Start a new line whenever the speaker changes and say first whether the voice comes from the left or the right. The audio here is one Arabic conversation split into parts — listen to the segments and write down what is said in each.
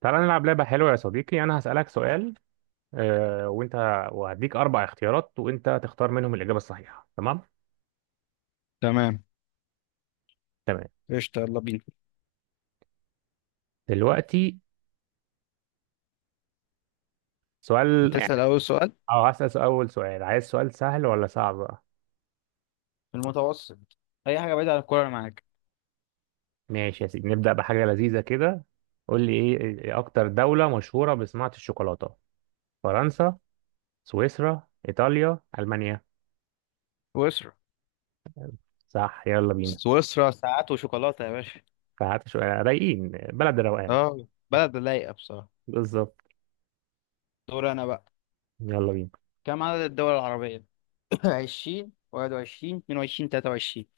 right: تعالى نلعب لعبة حلوة يا صديقي. أنا هسألك سؤال، وأنت وهديك أربع اختيارات وأنت تختار منهم الإجابة الصحيحة، تمام؟
left: تمام.
right: تمام.
left: قشطة، يلا بينا.
right: دلوقتي سؤال
left: هتسأل
right: يعني.
left: أول سؤال؟
right: أول سؤال، عايز سؤال سهل ولا صعب بقى؟
left: في المتوسط. أي حاجة بعيدة عن الكورة أنا معاك.
right: ماشي يا سيدي، نبدأ بحاجة لذيذة كده. قول لي إيه، أكتر دولة مشهورة بصناعة الشوكولاتة؟ فرنسا، سويسرا، إيطاليا، ألمانيا.
left: سويسرا.
right: صح، يلا بينا.
left: سويسرا ساعات وشوكولاتة يا باشا.
right: فهات شوية رايقين، بلد الروقان.
left: اه، بلد لايقة بصراحة.
right: بالظبط.
left: دور أنا بقى.
right: يلا بينا.
left: كم عدد الدول العربية؟ 20 21 22 23.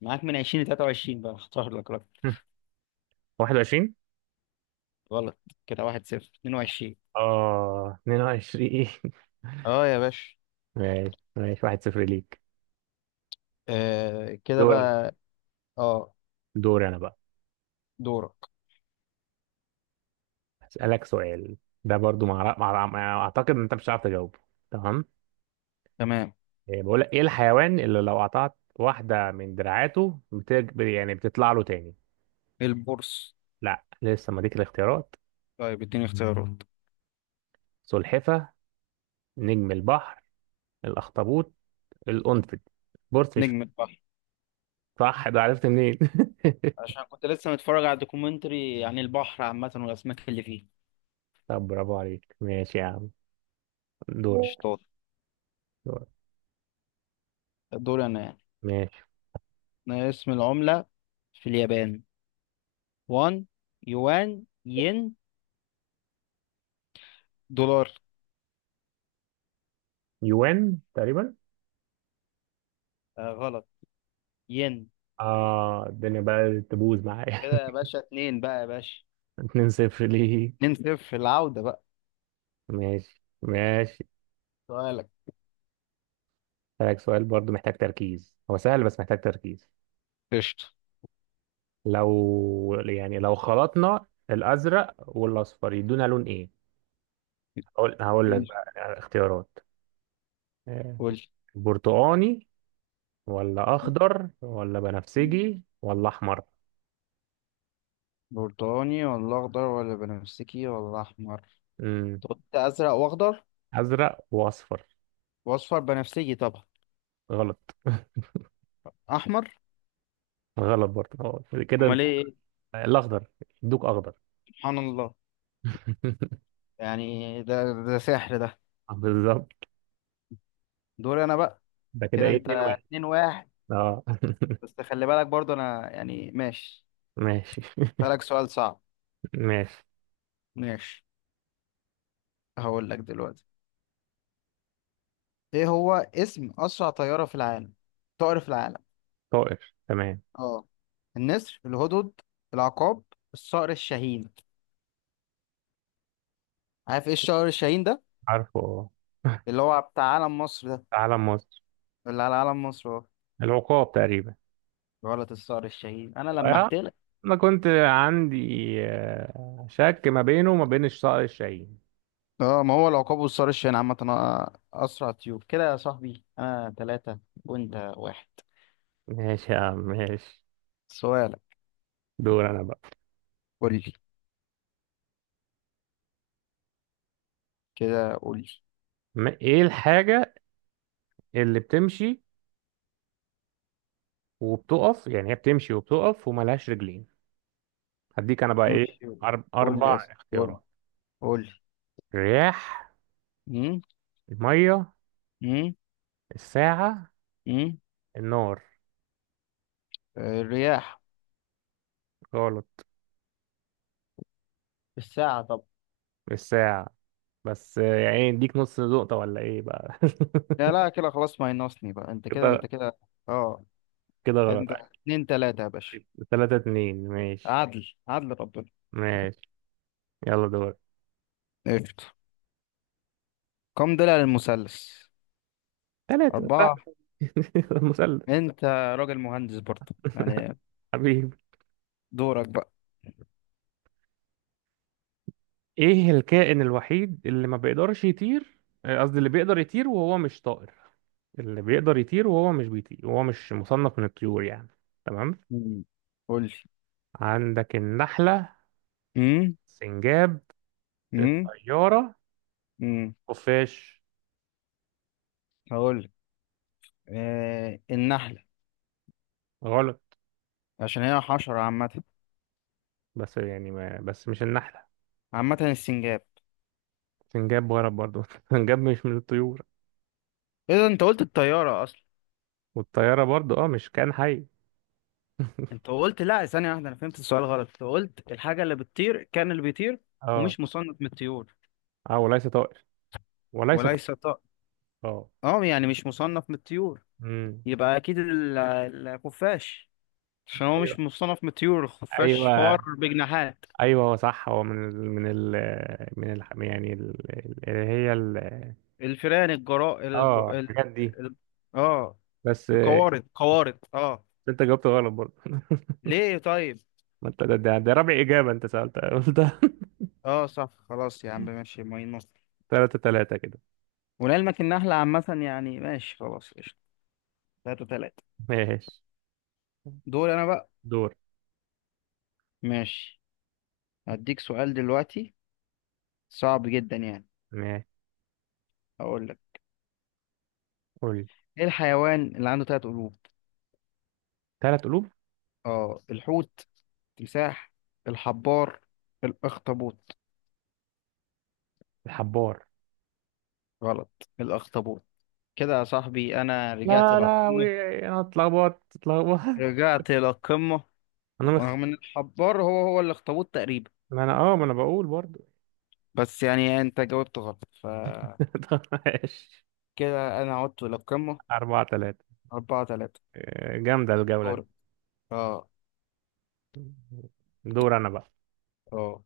left: معاك من 20 ل 23 بقى، اختار لك رقم.
right: 21.
left: غلط. كده 1-0. 22.
right: اه، 22.
left: اه يا باشا.
right: ماشي ماشي، 1-0 ليك.
left: آه كده
right: دور انا
left: بقى. اه.
right: دور انا بقى.
left: دورك.
right: هسألك سؤال. ده برضو اعتقد ان انت مش هتعرف تجاوبه، تمام؟
left: تمام.
right: بقول لك، ايه الحيوان اللي لو قطعت واحدة من دراعاته يعني بتطلع له تاني؟
left: البورصة.
right: لا، لسه ما ديك الاختيارات.
left: طيب اديني اختيارات.
right: سلحفة، نجم البحر، الاخطبوط، القنفذ. بورس مش.
left: نجم.
right: صح، ده عرفت منين؟
left: عشان كنت لسه متفرج على دوكيومنتري عن البحر عامة والأسماك اللي فيه.
right: طب برافو عليك، ماشي يا عم. دورك.
left: شطار.
right: دورك.
left: دول أنا يعني.
right: ماشي.
left: أنا اسم العملة في اليابان: وان، يوان، ين، دولار.
right: يوان تقريبا.
left: آه غلط. ين.
right: اه الدنيا بقى تبوظ معايا.
left: كده يا باشا، اتنين بقى يا باشا.
right: 2-0 ليه.
left: اتنين صفر العودة بقى.
right: ماشي ماشي.
left: سؤالك.
right: هسألك سؤال برضو، محتاج تركيز، هو سهل بس محتاج تركيز.
left: قشطة.
right: لو خلطنا الأزرق والأصفر يدونا لون إيه؟ هقول لك
left: قول.
right: بقى. اختيارات. آه،
left: قول.
right: برتقاني ولا أخضر ولا بنفسجي ولا أحمر.
left: برتقاني ولا أخضر ولا بنفسجي ولا أحمر.
right: مم.
left: كنت أزرق وأخضر.
right: أزرق وأصفر.
left: وأصفر بنفسجي طبعا.
right: غلط.
left: أحمر.
right: غلط برضه. كده انت.
left: أمال إيه.
right: الأخضر. يدوك أخضر.
left: سبحان الله. يعني ده سحر ده.
right: بالظبط.
left: دوري انا بقى.
right: ده كده
left: كده
right: إيه
left: انت
right: 2-1؟
left: اتنين واحد.
right: أه.
left: بس خلي بالك برضو انا يعني ماشي.
right: ماشي
left: بالك سؤال صعب.
right: ماشي.
left: ماشي. هقول لك دلوقتي. ايه هو اسم اسرع طيارة في العالم؟ طائر في العالم.
right: طائر تمام.
left: اه. النسر، الهدهد، العقاب، الصقر الشاهين. عارف ايه الصقر الشاهين ده؟
right: عارفه اه.
left: اللي هو بتاع علم مصر ده.
right: في علم مصر.
left: اللي على علم مصر اهو.
right: العقاب تقريبا.
left: غلط. الصقر الشاهين. انا
right: آه،
left: لمحت لك.
right: انا كنت عندي شك ما بينه وما بين الصقر الشاهين.
left: اه، ما هو العقاب والصقر الشاهين عامة اسرع طيور. كده يا صاحبي انا ثلاثة وانت واحد.
right: ماشي يا عم ماشي.
left: سؤالك.
right: دور انا بقى.
left: قول لي. كده قول لي.
right: ايه الحاجة اللي بتمشي وبتقف، يعني هي بتمشي وبتقف وملهاش رجلين؟ هديك انا بقى ايه
left: نمشي. قول لي،
right: اربع
left: اسف، قول.
right: اختيارات.
left: قول لي.
right: الرياح،
left: امم
right: المية، الساعة،
left: امم
right: النار.
left: الرياح.
right: غلط.
left: بالساعة طب.
right: الساعة. بس يعني اديك نص نقطة ولا ايه بقى؟
left: لا لا، كده خلاص ما ينقصني بقى. انت كده، انت كده. اه.
right: كده غلط.
left: انت اتنين تلاتة يا باشا.
right: 3-2. ماشي
left: عدل، ماشي، عدل ربنا.
right: ماشي. يلا دور.
left: قشطة. كم ضلع للمثلث؟
right: ثلاثة
left: أربعة.
right: صاحبي. المثلث.
left: أنت راجل مهندس برضه يعني.
right: حبيبي.
left: دورك بقى.
right: ايه الكائن الوحيد اللي ما بيقدرش يطير؟ قصدي اللي بيقدر يطير وهو مش طائر، اللي بيقدر يطير وهو مش بيطير وهو مش مصنف من الطيور يعني، تمام؟
left: مم. قول لي.
right: عندك النحلة،
left: امم
right: سنجاب،
left: امم
right: الطيارة،
left: امم
right: خفاش.
left: هقول لك. آه النحلة.
right: غلط.
left: عشان هي حشرة عامة.
right: بس يعني ما بس مش النحلة.
left: عامة، السنجاب.
right: سنجاب غلط برضو. سنجاب مش من الطيور.
left: إيه ده، أنت قلت الطيارة أصلا.
right: والطيارة برضو اه مش كائن حي.
left: انت قلت، لا ثانية واحدة، انا فهمت السؤال غلط. انت قلت الحاجة اللي بتطير، كان اللي بيطير
right: اه.
left: ومش مصنف من الطيور.
right: اه وليس طائر، وليس طائر.
left: وليس طائر.
right: اه.
left: اه، يعني مش مصنف من الطيور.
right: امم.
left: يبقى اكيد الخفاش. عشان هو
right: ايوه،
left: مش مصنف من الطيور. الخفاش
right: ايوه،
left: فار بجناحات.
right: ايوه، هو صح. هو من ال يعني اللي هي ال.
left: الفئران،
right: اه الحاجات دي.
left: ال... اه،
right: بس
left: القوارض، قوارض. اه.
right: انت جاوبت غلط برضه.
left: ليه طيب.
right: ما انت ده رابع اجابه انت سالتها. قلت
left: اه صح، خلاص يا عم، ماشي ماي نص.
right: 3-3. كده
left: ولعلمك النحلة عامة يعني، ماشي خلاص قشطة. تلاتة تلاتة.
right: ماشي.
left: دول انا بقى.
right: دور.
left: ماشي. هديك سؤال دلوقتي صعب جدا يعني.
right: ماشي.
left: اقول لك.
right: قول لي.
left: ايه الحيوان اللي عنده ثلاث قلوب؟
right: 3 قلوب.
left: اه، الحوت، تمساح، الحبار، الاخطبوط.
right: الحبار.
left: غلط. الاخطبوط. كده يا صاحبي انا رجعت
right: يا
left: للقمه،
right: لهوي. انا اتلخبطت اتلخبطت.
left: رجعت للقمه.
right: انا مخ...
left: رغم ان الحبار هو هو الاخطبوط تقريبا،
right: ما انا بقول برضه.
left: بس يعني انت جاوبت غلط فكده.
right: طب ماشي.
left: انا عدت للقمه.
right: 4-3.
left: أربعة ثلاثة.
right: جامدة الجولة دي.
left: دورك. اه.
right: دور أنا بقى.
left: اه.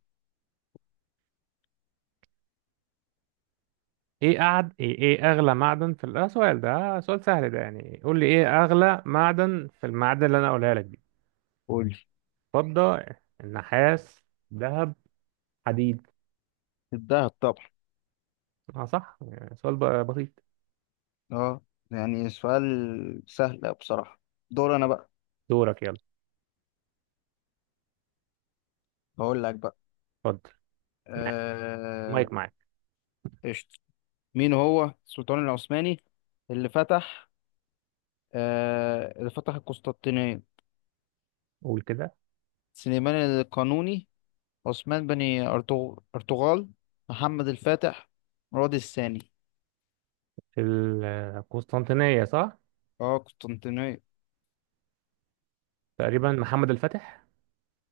right: إيه أغلى معدن في سؤال ده. سؤال سهل ده، يعني قول لي إيه أغلى معدن في المعادن اللي أنا قولها لك دي.
left: قولي.
right: فضة، النحاس، ذهب، حديد.
left: الدهب طبعا.
right: آه صح، يعني سؤال بسيط.
left: اه، يعني سؤال سهل بصراحة. دور انا بقى.
right: دورك يلا.
left: هقول لك بقى.
right: اتفضل. معاك.
left: آه،
right: مايك معاك.
left: قشطة. مين هو السلطان العثماني اللي فتح، اللي فتح القسطنطينية؟
right: قول كده.
left: سليمان القانوني، عثمان بن، أرطغرل، محمد الفاتح، مراد الثاني.
right: في القسطنطينية؟ صح.
left: اه، قسطنطينية.
right: تقريبا محمد الفاتح.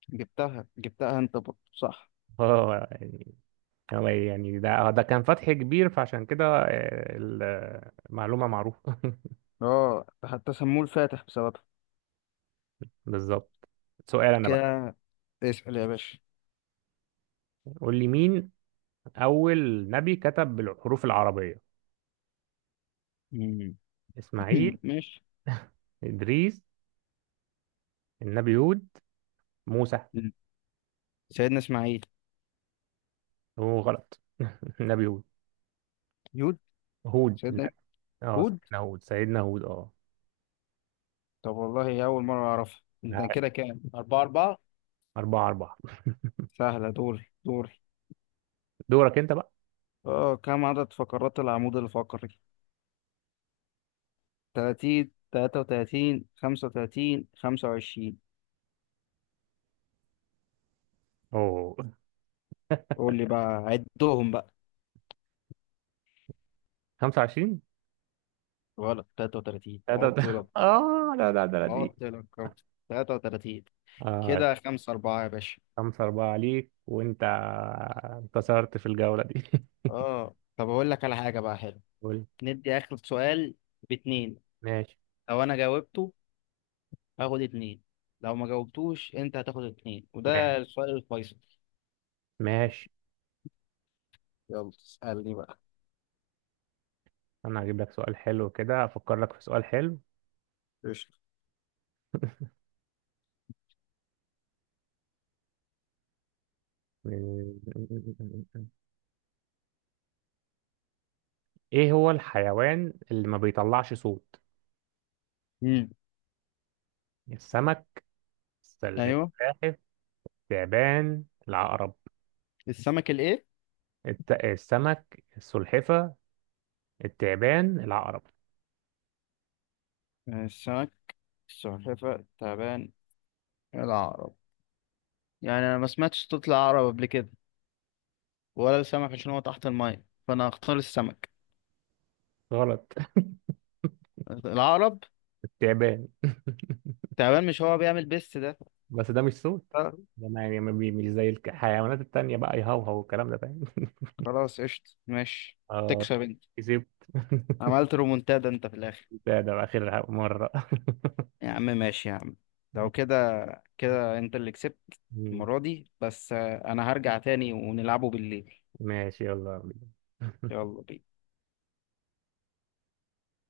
left: جبتها جبتها انت برضه، صح.
right: اه يعني، هو يعني ده كان فتح كبير، فعشان كده المعلومة معروفة.
left: اه حتى سموه الفاتح بسببها.
right: بالظبط. سؤال انا بقى.
left: كده اسأل يا باشا.
right: قول لي مين اول نبي كتب بالحروف العربية؟
left: مم.
right: اسماعيل،
left: ماشي.
right: ادريس، النبي هود، موسى.
left: سيدنا إسماعيل.
right: هو غلط. النبي هود.
left: يود.
right: هود.
left: سيدنا
right: اه
left: هود.
right: سيدنا هود، سيدنا هود، اه.
left: طب والله أول مرة أعرفها. انت كده كام؟ أربعة أربعة.
right: 4-4.
left: سهلة. دوري دوري.
right: دورك أنت بقى.
left: اه. كم عدد فقرات العمود الفقري؟ 30 33 35 25.
right: أوه.
left: قول لي بقى، عدهم بقى.
right: 25.
left: غلط. 33
right: لا ده ده.
left: عط لك.
right: آه لا لا ده دي.
left: كم؟ 33.
right: آه.
left: كده 5-4 يا باشا.
right: 5-4 عليك، وأنت انتصرت في الجولة دي.
left: اه، طب اقول لك على حاجة بقى حلو.
right: قول.
left: ندي آخر سؤال باتنين.
right: ماشي
left: لو انا جاوبته هاخد اتنين، لو ما جاوبتوش انت هتاخد اتنين،
right: ماشي
left: وده السؤال الفيصل.
right: ماشي.
left: يلا اسألني بقى.
right: أنا هجيب لك سؤال حلو كده، أفكر لك في سؤال حلو.
left: قشطة.
right: ايه هو الحيوان اللي ما بيطلعش صوت؟
left: امم
right: السمك،
left: ايوه.
right: السلاحف، التعبان، العقرب.
left: السمك الايه.
right: السمك، السلحفة، التعبان، العقرب.
left: السمك، السلحفة، تعبان، العقرب. يعني أنا ما سمعتش صوت العقرب قبل كده، ولا السمك عشان هو تحت المية، فأنا هختار السمك.
right: غلط.
left: العقرب.
right: التعبان.
left: تعبان، مش هو بيعمل بيست ده؟
right: بس ده مش صوت.
left: آه،
right: ده ما يعني ما بي- مش زي الحيوانات التانية بقى، يهوهو والكلام ده، فاهم؟
left: خلاص قشطة ماشي.
right: اه.
left: تكسب أنت.
right: كسبت.
left: عملت رومونتادا أنت في الآخر.
right: ده بقى آخر مرة.
left: يا عم ماشي يا عم. لو كده، كده أنت اللي كسبت المرة دي. بس أنا هرجع تاني ونلعبه بالليل.
right: ماشي، يلا بينا.
left: يلا بينا